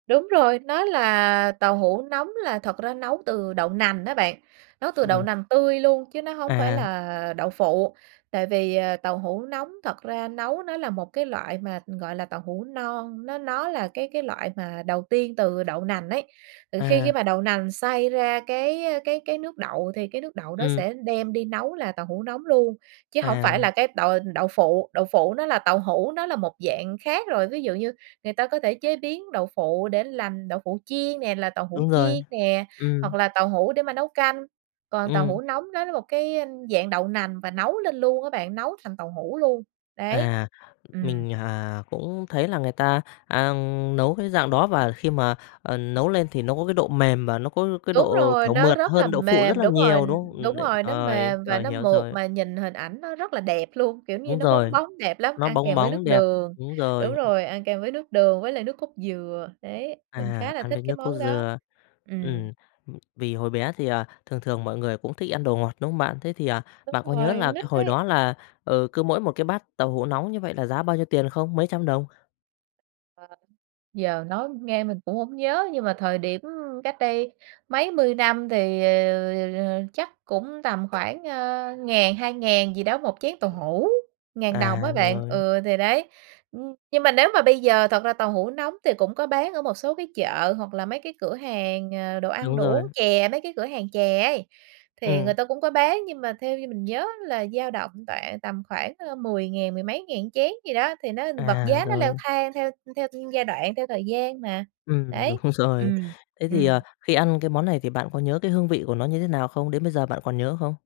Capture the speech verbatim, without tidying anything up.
Đúng rồi, nó là tàu hũ nóng là thật ra nấu từ đậu nành á bạn, nấu từ đậu Ừm. nành tươi luôn chứ nó hông phải À. là đậu phụ, tại vì, ờ, tàu hũ nóng thật ra nấu nó là một cái loại mà, gọi là, tàu hũ non, nó nó là cái cái loại mà đầu tiên từ đậu nành ấy. Ờ, khi khi À. mà đậu nành xay ra cái, ơ, cái cái nước đậu thì cái nước đậu đó Ừm. sẽ đem đi nấu là tàu hũ nóng luôn, chứ hổng phải là À. cái đậu đậu phụ, đậu phụ nó là tàu hũ, nó là một dạng khác rồi. Ví dụ như người ta có thể chế biến đậu phụ để làm đậu phụ chiên nè, là tàu hũ Đúng rồi, chiên nè, hoặc ừm. là tàu hũ để mà nấu canh, còn tàu hũ Ừm. nóng nó là một cái dạng đậu nành và nấu lên luôn á bạn, nấu thành tàu hũ luôn, đấy, À, ừm. mình, à, cũng thấy là người ta, a, nấu cái dạng đó và khi mà, ờ, nấu lên thì nó có cái độ mềm và nó có cái Đúng độ, rồi, kiểu, nó mượt rất là hơn đậu phụ rất mềm, là đúng rồi, nhiều, đúng không? Ừm, đúng đ rồi, nó rồi, mềm và rồi, nó hiểu mượt rồi. mà nhìn hình ảnh nó rất là đẹp luôn, kiểu, như Đúng nó bóng rồi, bóng đẹp lắm, nó ăn bóng kèm với bóng, nước đẹp, đường, đúng đúng rồi. Ừm. rồi, ăn kèm với nước đường với lại nước cốt dừa. Đấy, mình À, khá là ăn thích với cái nước cốt món đó. dừa, Ừm. ừm, vì hồi bé thì, à, thường thường mọi người cũng thích ăn đồ ngọt, đúng không bạn? Thế thì, à, Đúng bạn có nhớ rồi, là nít hồi ấy. đó là, ừ, cứ mỗi một cái bát tàu hũ nóng như vậy là giá bao nhiêu tiền không? Mấy trăm đồng? Ờ, giờ nói nghe mình cũng hổng nhớ nhưng mà thời điểm cách đây mấy mươi năm thì, ờ, chắc cũng tầm khoảng, ờ, ngàn hai ngàn gì đó một chén tàu hũ, ngàn đồng á À, bạn. rồi. Ừ, thì đấy, ừm, nhưng mà nếu mà bây giờ thật ra tàu hũ nóng thì cũng có bán ở một số cái chợ, hoặc là mấy cái cửa hàng, ờ, đồ ăn Đúng đồ rồi. uống chè, mấy cái cửa hàng chè ấy thì Ừm. người ta cũng có bán. Nhưng mà theo như mình nhớ là dao động khoảng tầm khoảng, ơ, mười ngàn mười mấy ngàn chén gì đó, thì nó vật À, giá nó leo rồi. thang theo theo giai đoạn, theo thời gian mà, Ừm, đúng đấy, rồi. ừm, Thế thì, à, ừm. khi ăn cái món này thì bạn có nhớ cái hương vị của nó như thế nào không? Đến bây giờ bạn còn nhớ không?